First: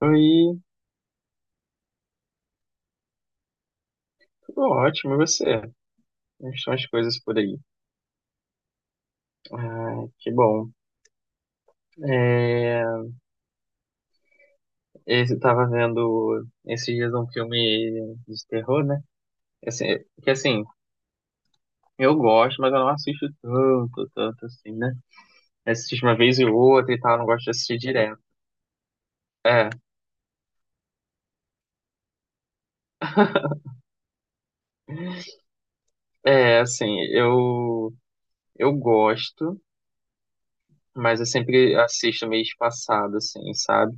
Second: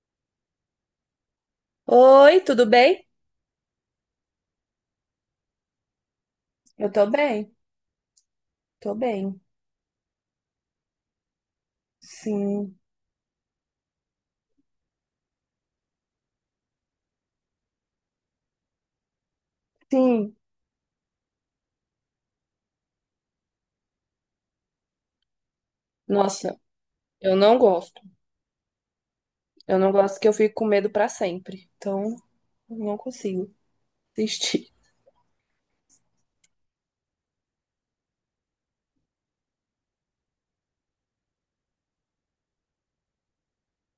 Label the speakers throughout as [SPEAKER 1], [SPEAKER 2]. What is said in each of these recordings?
[SPEAKER 1] Oi,
[SPEAKER 2] Oi, tudo bem?
[SPEAKER 1] tudo ótimo, e você? Como estão as
[SPEAKER 2] Eu tô
[SPEAKER 1] coisas por
[SPEAKER 2] bem,
[SPEAKER 1] aí?
[SPEAKER 2] tô bem.
[SPEAKER 1] Ah, que bom.
[SPEAKER 2] Sim.
[SPEAKER 1] É, eu tava vendo esses dias um filme de terror, né? Assim, é- que
[SPEAKER 2] Sim,
[SPEAKER 1] assim, eu gosto, mas eu não assisto tanto assim, né? Eu assisto uma vez e
[SPEAKER 2] nossa,
[SPEAKER 1] outra e tal, eu não
[SPEAKER 2] eu
[SPEAKER 1] gosto de
[SPEAKER 2] não
[SPEAKER 1] assistir
[SPEAKER 2] gosto.
[SPEAKER 1] direto. É,
[SPEAKER 2] Eu não gosto que eu fico com medo pra sempre. Então, eu não consigo assistir.
[SPEAKER 1] é assim, eu gosto, mas eu sempre assisto meio espaçado, assim, sabe?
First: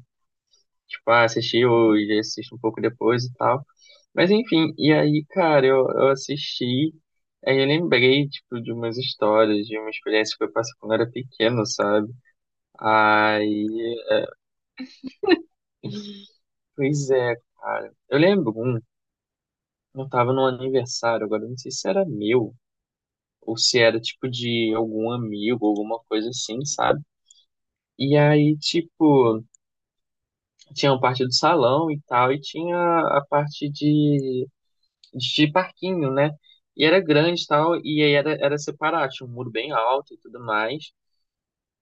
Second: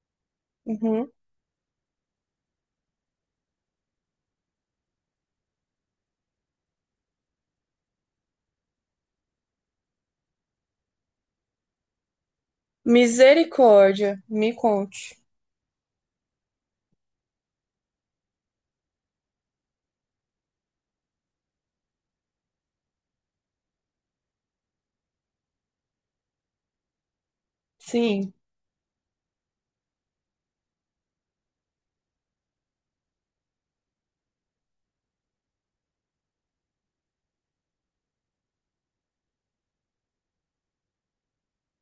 [SPEAKER 2] Uhum.
[SPEAKER 1] Tipo, ah, assisti hoje, assisto um pouco depois e tal. Mas enfim, e aí, cara, eu assisti, aí eu lembrei, tipo, de umas histórias, de uma experiência que eu passei quando eu era pequeno, sabe? Aí,
[SPEAKER 2] Misericórdia, me conte.
[SPEAKER 1] pois é, cara. Eu lembro um, eu tava num aniversário, agora eu não sei se era meu, ou se era, tipo, de algum amigo, alguma coisa assim, sabe? E
[SPEAKER 2] Sim.
[SPEAKER 1] aí, tipo, tinha a parte do salão e tal, e tinha a parte de parquinho, né? E era grande e tal, e aí era, era separado, tinha um muro bem alto e tudo mais.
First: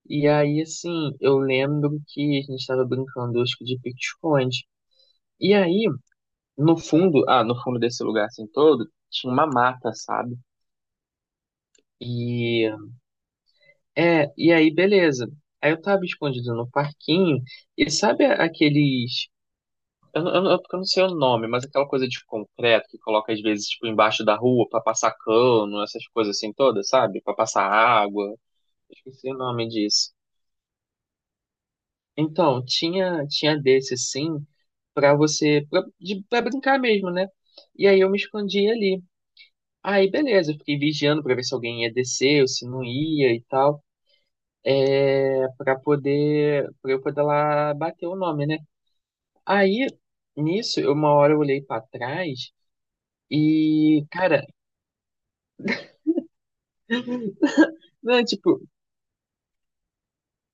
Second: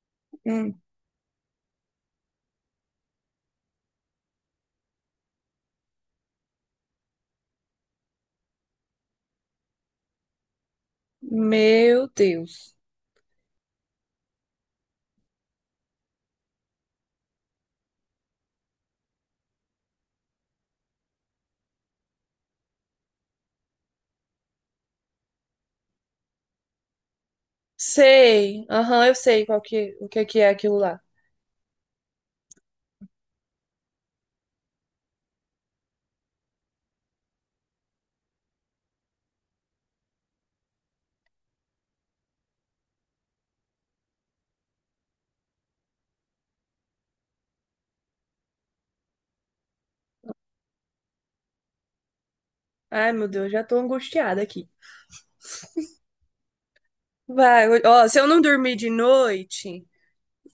[SPEAKER 1] E aí,
[SPEAKER 2] Hum.
[SPEAKER 1] assim, eu lembro que a gente tava brincando, acho que de pique-esconde. E aí, no fundo, ah, no fundo desse lugar assim todo, tinha uma mata, sabe?
[SPEAKER 2] Meu
[SPEAKER 1] E,
[SPEAKER 2] Deus.
[SPEAKER 1] é, e aí, beleza. Aí eu tava escondido no parquinho, e sabe aqueles... Eu não sei o nome, mas aquela coisa de concreto que coloca às vezes tipo embaixo da rua pra passar cano, essas coisas assim todas, sabe? Pra passar água.
[SPEAKER 2] Sei, aham, eu
[SPEAKER 1] Esqueci o
[SPEAKER 2] sei
[SPEAKER 1] nome
[SPEAKER 2] o
[SPEAKER 1] disso.
[SPEAKER 2] que que é aquilo lá.
[SPEAKER 1] Então, tinha desse sim pra você pra brincar mesmo, né? E aí eu me escondi ali. Aí beleza, eu fiquei vigiando pra ver se alguém ia descer ou se não ia e tal. É, para eu poder lá bater o nome, né? Aí nisso, uma hora eu olhei pra trás
[SPEAKER 2] Ai, meu Deus, já tô
[SPEAKER 1] e,
[SPEAKER 2] angustiada
[SPEAKER 1] cara,
[SPEAKER 2] aqui. Vai, ó, se
[SPEAKER 1] né,
[SPEAKER 2] eu não
[SPEAKER 1] tipo,
[SPEAKER 2] dormir de noite,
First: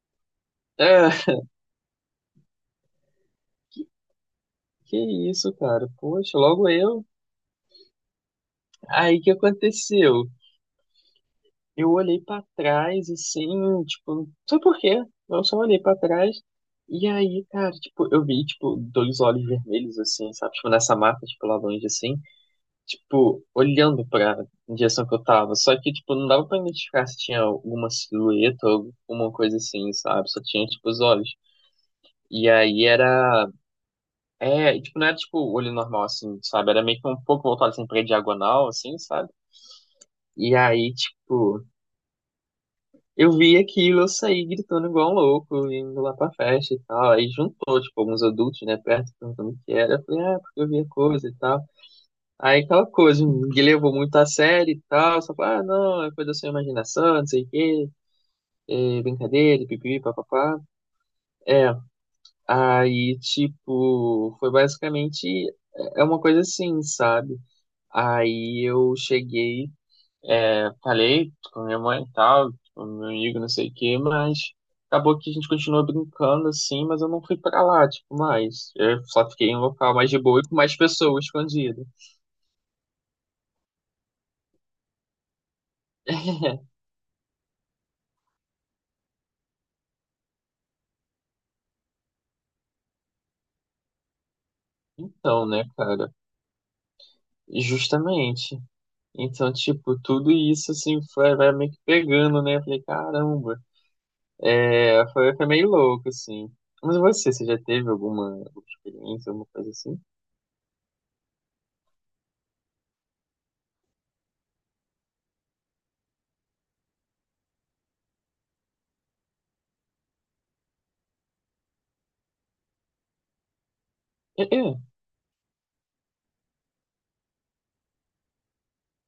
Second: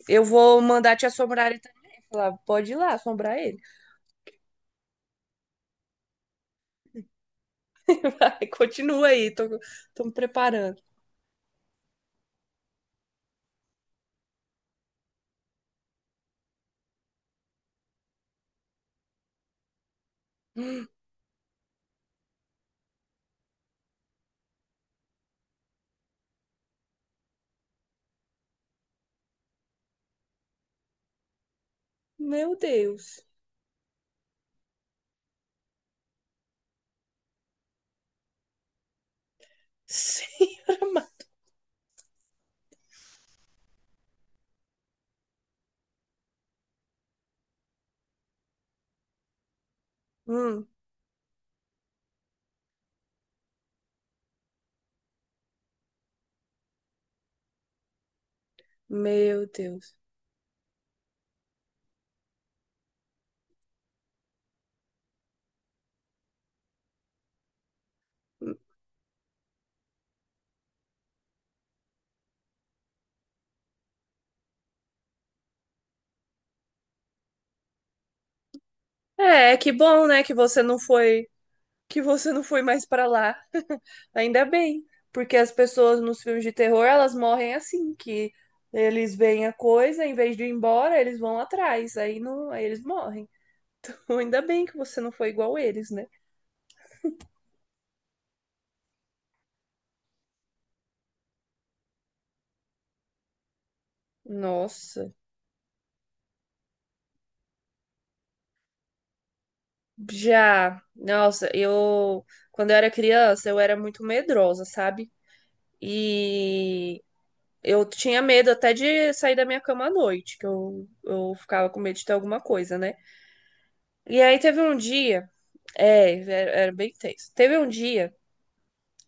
[SPEAKER 2] eu vou mandar te
[SPEAKER 1] ah,
[SPEAKER 2] assombrar ele também. Falar, pode ir lá assombrar ele.
[SPEAKER 1] que isso, cara? Poxa, logo eu.
[SPEAKER 2] Ai,
[SPEAKER 1] Aí o que
[SPEAKER 2] tô me
[SPEAKER 1] aconteceu?
[SPEAKER 2] preparando.
[SPEAKER 1] Eu olhei pra trás, assim, tipo, não sei por quê. Eu só olhei pra trás. E aí, cara, tipo, eu vi, tipo, dois olhos vermelhos, assim, sabe? Tipo, nessa mata, tipo, lá longe, assim. Tipo, olhando pra direção que eu tava. Só que, tipo, não dava pra identificar se tinha alguma silhueta ou alguma coisa assim, sabe? Só tinha, tipo, os olhos. E
[SPEAKER 2] Meu
[SPEAKER 1] aí
[SPEAKER 2] Deus.
[SPEAKER 1] era... É, e, tipo, não era tipo olho normal, assim, sabe? Era meio que um pouco voltado assim pra diagonal, assim, sabe? E
[SPEAKER 2] Senhora
[SPEAKER 1] aí,
[SPEAKER 2] amada.
[SPEAKER 1] tipo, eu vi aquilo, eu saí gritando igual um louco, indo lá pra festa e tal. Aí juntou, tipo, alguns adultos, né, perto, perguntando o que era. Eu falei, ah, porque
[SPEAKER 2] Hum,
[SPEAKER 1] eu vi a coisa e tal. Aí aquela coisa, ninguém levou muito a sério e tal. Só falou, ah, não, é coisa da sua imaginação, não sei o quê, é
[SPEAKER 2] meu
[SPEAKER 1] brincadeira,
[SPEAKER 2] Deus.
[SPEAKER 1] pipi, papapá. É, aí, tipo, foi basicamente. É uma coisa assim, sabe? Aí eu cheguei, é, falei com a minha mãe e tal, com meu amigo, não sei o quê, mas acabou que a gente continuou brincando assim, mas eu não fui pra lá, tipo, mais. Eu só fiquei
[SPEAKER 2] É, é
[SPEAKER 1] em um
[SPEAKER 2] que
[SPEAKER 1] local
[SPEAKER 2] bom,
[SPEAKER 1] mais de
[SPEAKER 2] né, que
[SPEAKER 1] boa e com
[SPEAKER 2] você
[SPEAKER 1] mais pessoas escondidas.
[SPEAKER 2] que você não foi mais pra lá. Ainda bem, porque as pessoas nos filmes de terror, elas morrem assim, que eles veem a coisa, em vez de ir embora, eles vão atrás, aí não, aí eles morrem. Ainda bem que você não foi
[SPEAKER 1] Então,
[SPEAKER 2] igual
[SPEAKER 1] né,
[SPEAKER 2] eles, né?
[SPEAKER 1] cara? Justamente. Então, tipo, tudo isso, assim, foi, vai meio que pegando, né? Eu falei, caramba. É,
[SPEAKER 2] Nossa.
[SPEAKER 1] foi meio louco, assim. Mas você já teve alguma experiência, alguma coisa assim?
[SPEAKER 2] Já, nossa, eu quando eu era criança eu era muito medrosa, sabe? E eu tinha medo até de sair da minha cama à noite, que eu ficava com medo de ter alguma coisa, né? E aí
[SPEAKER 1] É,
[SPEAKER 2] teve
[SPEAKER 1] é.
[SPEAKER 2] um era bem tenso. Teve um dia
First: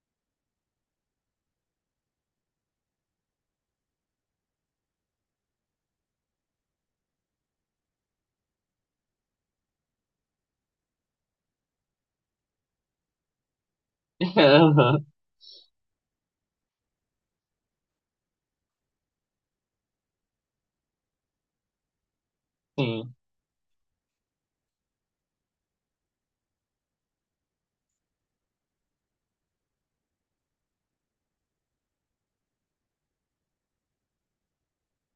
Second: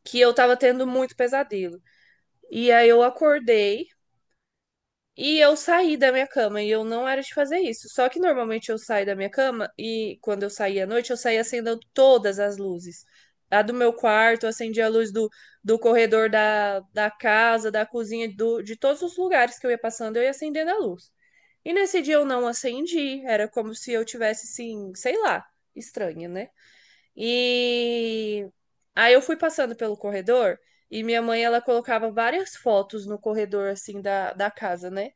[SPEAKER 2] que eu tava tendo muito pesadelo. E aí eu acordei. E eu saí da minha cama e eu não era de fazer isso. Só que normalmente eu saio da minha cama e quando eu saía à noite, eu saía acendendo todas as luzes. A do meu quarto, eu acendia a
[SPEAKER 1] Aham.
[SPEAKER 2] luz do corredor da casa, da cozinha, do, de todos os lugares que eu ia passando, eu ia acendendo a luz. E nesse dia eu não
[SPEAKER 1] Sim.
[SPEAKER 2] acendi, era como se eu tivesse, assim, sei lá, estranha, né? E aí eu fui passando pelo corredor e minha mãe, ela colocava várias fotos no corredor, assim, da casa, né?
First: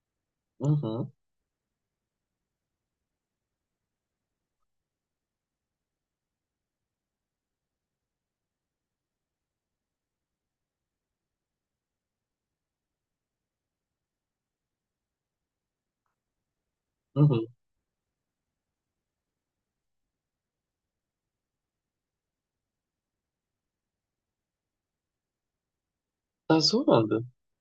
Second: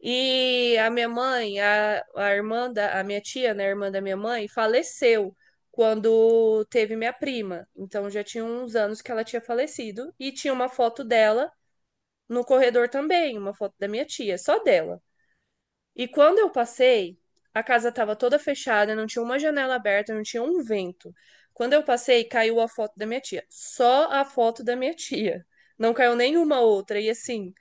[SPEAKER 2] E a minha
[SPEAKER 1] Uhum.
[SPEAKER 2] mãe, a irmã da a minha tia, né, a irmã da minha mãe, faleceu quando teve minha prima. Então já tinha uns anos que ela tinha falecido e tinha uma foto dela no corredor também, uma foto da minha tia, só dela. E quando eu passei,
[SPEAKER 1] Uhum.
[SPEAKER 2] a casa estava toda fechada, não tinha uma janela aberta, não tinha um vento. Quando eu passei, caiu a foto da minha tia, só a foto da minha tia. Não caiu nenhuma
[SPEAKER 1] Tá
[SPEAKER 2] outra. E
[SPEAKER 1] zoando.
[SPEAKER 2] assim,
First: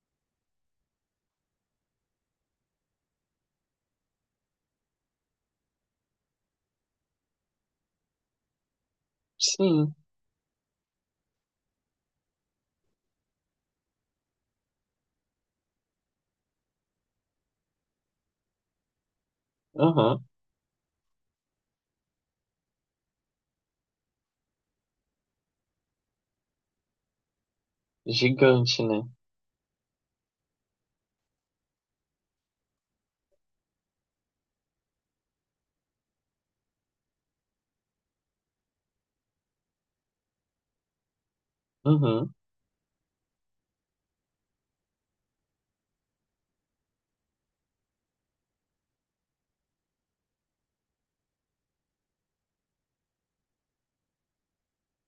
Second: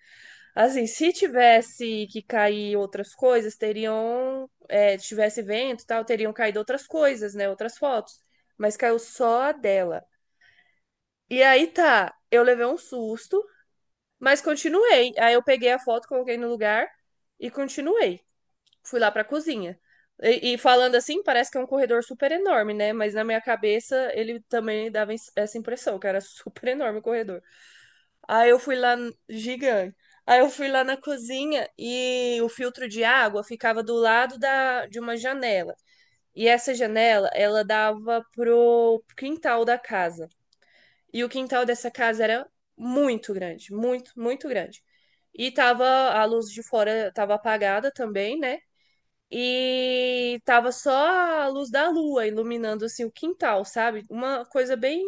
[SPEAKER 2] assim, se tivesse que cair outras coisas, teriam, é, tivesse vento e tal, teriam caído outras coisas, né? Outras fotos. Mas caiu só a
[SPEAKER 1] Sim.
[SPEAKER 2] dela. E aí tá, eu levei um susto, mas continuei. Aí eu peguei a foto, coloquei no lugar e continuei. Fui lá pra cozinha.
[SPEAKER 1] Aham.
[SPEAKER 2] E falando assim, parece que é um corredor super enorme, né? Mas na minha cabeça ele também dava essa impressão, que era super enorme o corredor. Aí eu fui
[SPEAKER 1] Gigante,
[SPEAKER 2] lá,
[SPEAKER 1] né?
[SPEAKER 2] n- gigante. Aí eu fui lá na cozinha e o filtro de água ficava do lado de uma janela. E essa janela, ela dava pro quintal da casa. E o quintal dessa casa
[SPEAKER 1] Uhum.
[SPEAKER 2] era muito grande, muito, muito grande. E tava a luz de fora tava apagada também, né? E tava só a luz da lua iluminando assim o quintal, sabe? Uma coisa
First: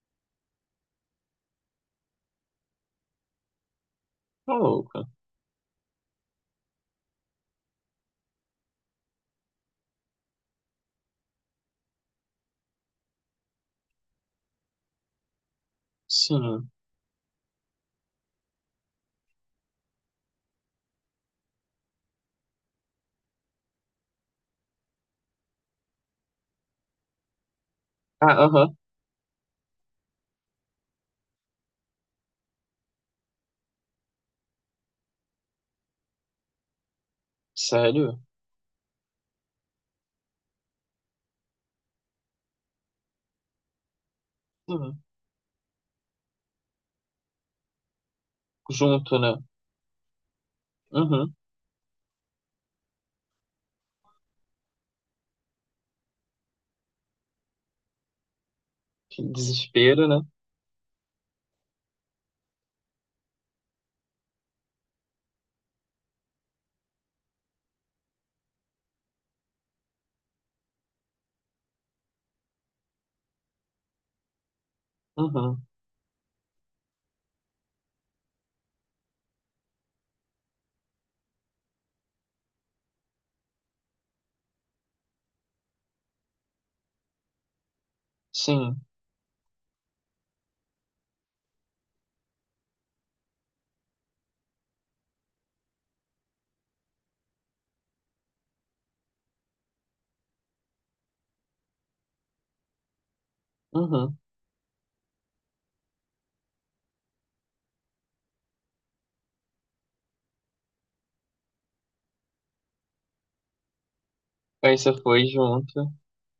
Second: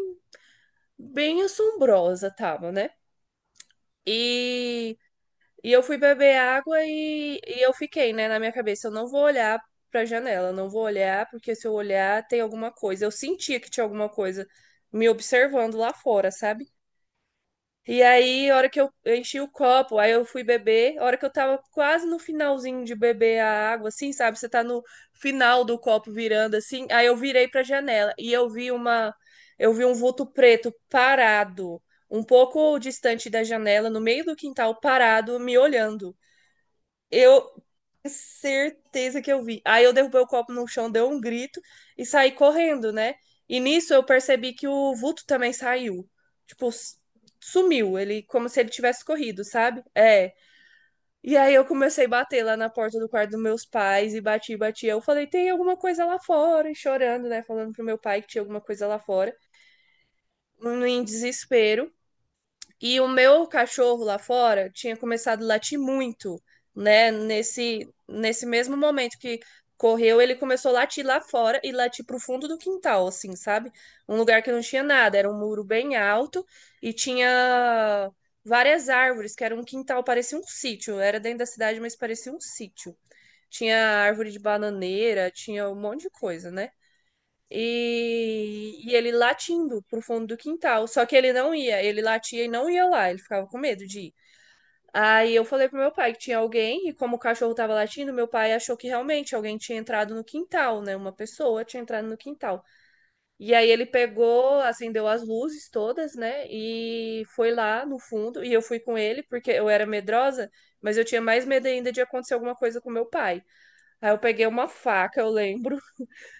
[SPEAKER 2] bem assombrosa tava, né?
[SPEAKER 1] Tá
[SPEAKER 2] E.
[SPEAKER 1] louca.
[SPEAKER 2] E eu fui beber água e eu fiquei, né, na minha cabeça, eu não vou olhar pra janela, eu não vou olhar, porque se eu olhar tem alguma coisa. Eu sentia que tinha alguma coisa me observando lá fora, sabe?
[SPEAKER 1] Sim.
[SPEAKER 2] E aí, a hora que eu enchi o copo, aí eu fui beber, a hora que eu tava quase no finalzinho de beber a água, assim, sabe? Você tá no final do copo virando assim, aí eu virei pra janela e
[SPEAKER 1] Ah,
[SPEAKER 2] eu
[SPEAKER 1] aham.
[SPEAKER 2] eu vi um vulto preto parado, um pouco distante da janela, no meio do quintal, parado, me olhando. Eu
[SPEAKER 1] Sério?
[SPEAKER 2] certeza que eu vi. Aí eu derrubei o copo no chão, deu um grito e saí correndo, né? E nisso eu percebi que o
[SPEAKER 1] Uhum.
[SPEAKER 2] vulto também saiu. Tipo, s- Sumiu, ele como se ele tivesse
[SPEAKER 1] Junto, né?
[SPEAKER 2] corrido, sabe? É.
[SPEAKER 1] Uhum.
[SPEAKER 2] E aí eu comecei a bater lá na porta do quarto dos meus pais e bati, bati. Eu falei, tem alguma coisa lá fora, e chorando, né? Falando pro meu pai que tinha alguma coisa lá
[SPEAKER 1] Que
[SPEAKER 2] fora.
[SPEAKER 1] desespero, né?
[SPEAKER 2] Em desespero. E o meu cachorro lá fora tinha começado a latir muito, né? Nesse mesmo momento que correu, ele começou a latir lá fora e latir pro fundo do quintal, assim, sabe? Um lugar que não tinha nada, era um muro
[SPEAKER 1] Uhum.
[SPEAKER 2] bem alto e tinha várias árvores, que era um quintal, parecia um sítio. Era dentro da cidade, mas parecia um sítio. Tinha árvore de bananeira, tinha um monte de coisa, né?
[SPEAKER 1] Sim.
[SPEAKER 2] E ele latindo pro fundo do quintal. Só que ele não ia, ele latia e não ia lá, ele ficava com medo de ir. Aí eu falei pro meu pai que tinha alguém, e como o cachorro tava latindo, meu pai achou que realmente alguém tinha entrado no quintal, né? Uma pessoa tinha entrado no quintal. E aí ele
[SPEAKER 1] Uhum.
[SPEAKER 2] pegou, acendeu as luzes todas, né? E foi lá no fundo, e eu fui com ele, porque eu era medrosa, mas eu tinha mais medo ainda de acontecer alguma coisa com meu pai. Aí eu peguei uma
[SPEAKER 1] Aí você
[SPEAKER 2] faca,
[SPEAKER 1] foi
[SPEAKER 2] eu lembro.
[SPEAKER 1] junto.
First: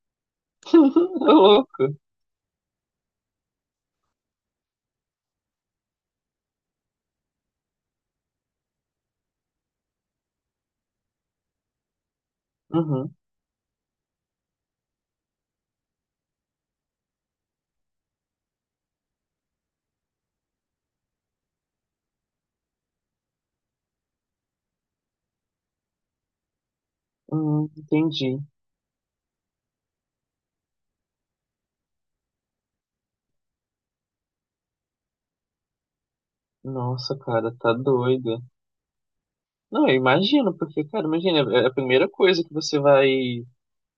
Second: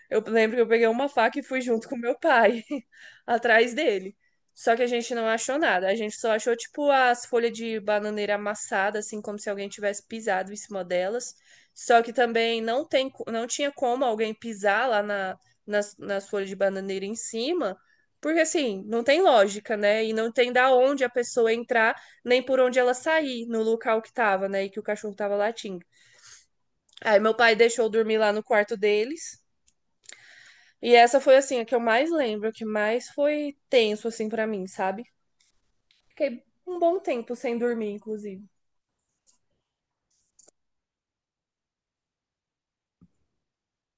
[SPEAKER 2] Eu lembro que eu peguei uma
[SPEAKER 1] Tá
[SPEAKER 2] faca e fui junto
[SPEAKER 1] louco.
[SPEAKER 2] com meu pai, atrás dele. Só que a gente não achou nada. A gente só achou, tipo, as folhas de bananeira amassadas, assim, como se alguém tivesse pisado em cima delas. Só que também não
[SPEAKER 1] Uhum.
[SPEAKER 2] não tinha como alguém pisar lá nas folhas de bananeira em cima, porque, assim, não tem lógica, né? E não tem da onde a pessoa entrar, nem por onde ela sair no local que tava, né? E que o cachorro tava latindo. Aí meu pai deixou eu dormir lá
[SPEAKER 1] Entendi.
[SPEAKER 2] no quarto deles. E essa foi assim a que eu mais lembro, a que mais foi tenso assim pra mim, sabe? Fiquei um bom
[SPEAKER 1] Nossa,
[SPEAKER 2] tempo
[SPEAKER 1] cara,
[SPEAKER 2] sem
[SPEAKER 1] tá
[SPEAKER 2] dormir,
[SPEAKER 1] doida.
[SPEAKER 2] inclusive.
[SPEAKER 1] Não, eu imagino, porque, cara, imagina, é a primeira coisa que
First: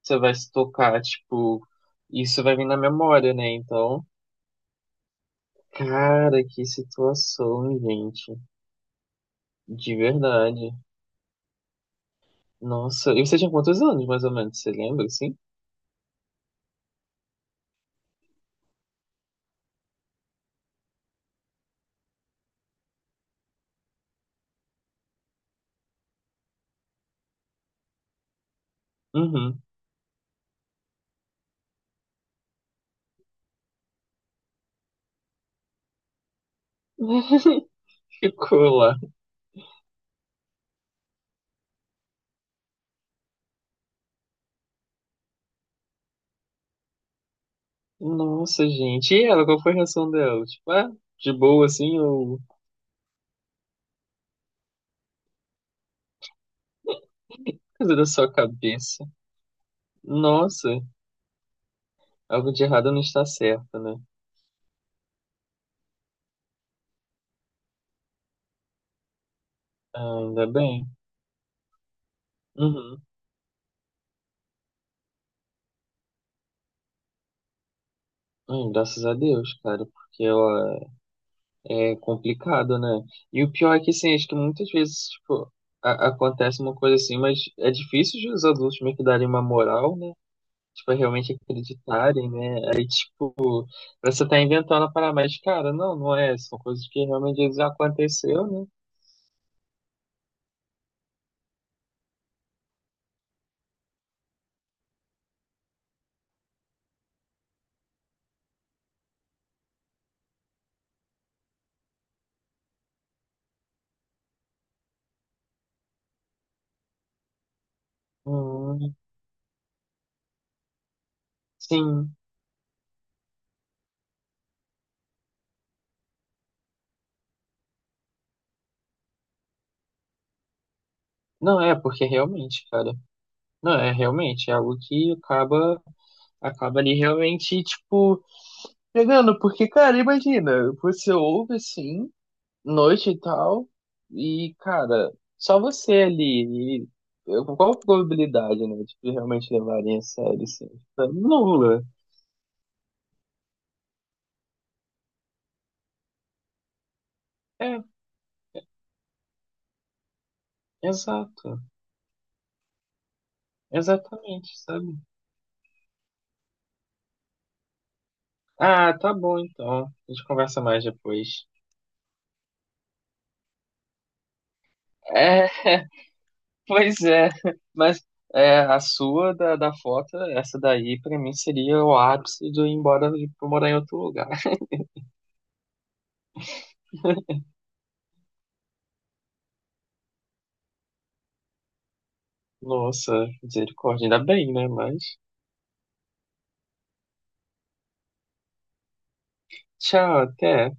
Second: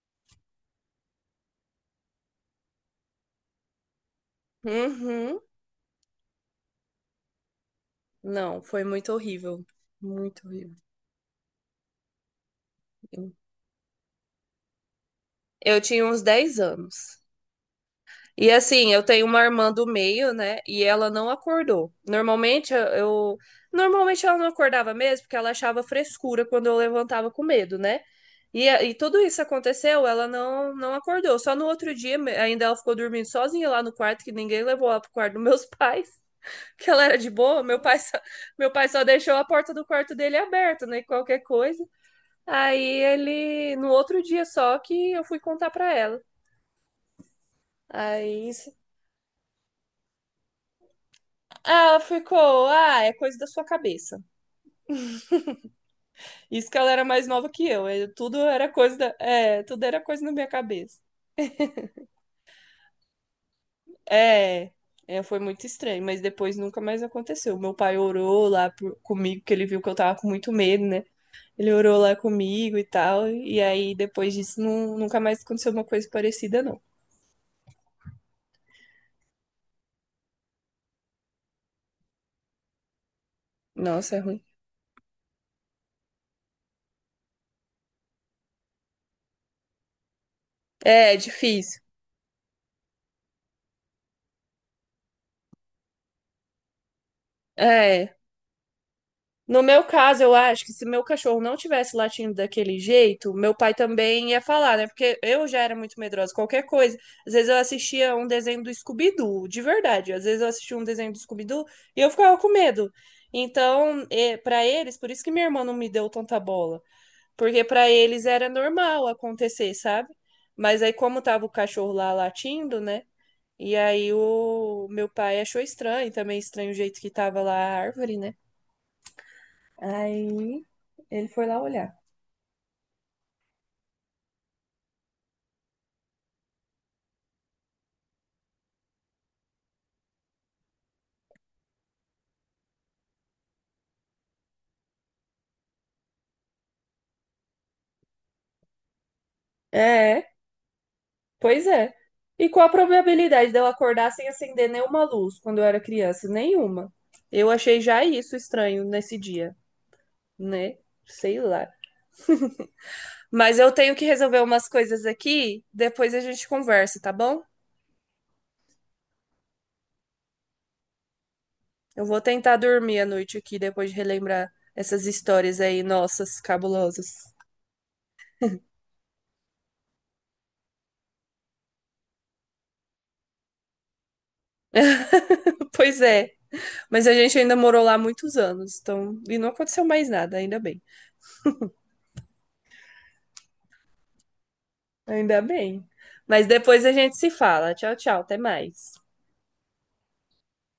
[SPEAKER 1] você vai se tocar, tipo, isso vai vir na memória, né? Então,
[SPEAKER 2] Uhum.
[SPEAKER 1] cara, que situação, gente.
[SPEAKER 2] Não, foi muito horrível.
[SPEAKER 1] De
[SPEAKER 2] Muito
[SPEAKER 1] verdade.
[SPEAKER 2] horrível.
[SPEAKER 1] Nossa, e você tinha quantos anos, mais ou menos? Você lembra, assim?
[SPEAKER 2] Eu tinha uns 10 anos. E assim, eu tenho uma irmã do meio, né? E ela não acordou. Normalmente ela não acordava mesmo, porque ela achava frescura quando eu levantava com medo, né? E, a- e tudo isso
[SPEAKER 1] Uhum.
[SPEAKER 2] aconteceu, ela não acordou. Só no outro dia me- ainda ela ficou dormindo sozinha lá no quarto, que ninguém levou ela pro quarto dos meus pais, que ela era de boa.
[SPEAKER 1] Ficou
[SPEAKER 2] Meu pai
[SPEAKER 1] lá.
[SPEAKER 2] só deixou a porta do quarto dele aberta, né? Qualquer coisa. Aí ele no outro dia só que eu fui contar pra ela. Aí,
[SPEAKER 1] Nossa, gente. E ela, qual foi a reação dela? Tipo, ah, de boa, assim,
[SPEAKER 2] ah,
[SPEAKER 1] ou
[SPEAKER 2] ficou. Ah, é coisa da sua cabeça. Isso que ela era mais nova que eu.
[SPEAKER 1] coisa da sua
[SPEAKER 2] Tudo era coisa
[SPEAKER 1] cabeça?
[SPEAKER 2] tudo era coisa na minha
[SPEAKER 1] Nossa,
[SPEAKER 2] cabeça.
[SPEAKER 1] algo de errado não está certo, né?
[SPEAKER 2] É, é, foi muito estranho, mas depois nunca mais aconteceu. Meu pai orou lá por- comigo, porque ele viu que eu tava
[SPEAKER 1] Ah,
[SPEAKER 2] com
[SPEAKER 1] ainda
[SPEAKER 2] muito medo,
[SPEAKER 1] bem.
[SPEAKER 2] né? Ele orou lá comigo e
[SPEAKER 1] Uhum.
[SPEAKER 2] tal. E aí, depois disso, nunca mais aconteceu uma coisa parecida, não.
[SPEAKER 1] Ai, graças a Deus, cara, porque ela... É complicado, né? E o pior é que, assim,
[SPEAKER 2] Nossa, é
[SPEAKER 1] acho que
[SPEAKER 2] ruim.
[SPEAKER 1] muitas vezes, tipo, acontece uma coisa assim, mas é difícil de os adultos meio que darem uma moral, né? Tipo, é
[SPEAKER 2] É, é
[SPEAKER 1] realmente
[SPEAKER 2] difícil.
[SPEAKER 1] acreditarem, né? Aí, tipo, você tá inventando a parada, mas, cara, não, não é. São coisas que realmente já
[SPEAKER 2] É.
[SPEAKER 1] aconteceu, né?
[SPEAKER 2] No meu caso, eu acho que se meu cachorro não tivesse latindo daquele jeito, meu pai também ia falar, né? Porque eu já era muito medrosa, qualquer coisa. Às vezes eu assistia um desenho do Scooby-Doo, de verdade. Às vezes eu assistia um desenho do Scooby-Doo e eu ficava com medo. Então, pra eles, por isso que minha irmã não me deu tanta bola, porque pra eles era
[SPEAKER 1] Hum,
[SPEAKER 2] normal acontecer, sabe? Mas aí como tava o cachorro lá
[SPEAKER 1] sim.
[SPEAKER 2] latindo, né? E aí o meu pai achou estranho, também estranho o jeito que tava lá a árvore, né? Aí ele foi lá
[SPEAKER 1] Não é,
[SPEAKER 2] olhar.
[SPEAKER 1] porque realmente, cara. Não, é realmente, é algo que acaba, acaba ali realmente, tipo, pegando, porque, cara, imagina, você ouve assim... noite e tal. E, cara, só você ali. E qual a probabilidade, né, de que realmente levarem a
[SPEAKER 2] É,
[SPEAKER 1] sério, assim? Tipo,
[SPEAKER 2] pois
[SPEAKER 1] nula.
[SPEAKER 2] é. E qual a probabilidade dela acordar sem acender nenhuma luz quando eu era criança? Nenhuma. Eu achei
[SPEAKER 1] É,
[SPEAKER 2] já isso estranho nesse dia, né? Sei
[SPEAKER 1] exato.
[SPEAKER 2] lá. Mas eu tenho que resolver
[SPEAKER 1] Exatamente,
[SPEAKER 2] umas
[SPEAKER 1] sabe?
[SPEAKER 2] coisas aqui, depois a gente conversa, tá bom?
[SPEAKER 1] Ah, tá bom então. A gente conversa mais depois.
[SPEAKER 2] Eu vou tentar dormir à noite aqui depois de relembrar essas
[SPEAKER 1] É,
[SPEAKER 2] histórias aí, nossas,
[SPEAKER 1] pois
[SPEAKER 2] cabulosas.
[SPEAKER 1] é. Mas é, a sua da foto, essa daí, pra mim seria o ápice de eu ir embora pra morar em outro lugar.
[SPEAKER 2] Pois é. Mas a gente ainda morou lá muitos anos, então, e não aconteceu mais nada, ainda bem.
[SPEAKER 1] Nossa, misericórdia. Ainda bem, né? Mas...
[SPEAKER 2] Ainda bem. Mas depois a gente se fala. Tchau, tchau. Até mais.
[SPEAKER 1] Tchau, até.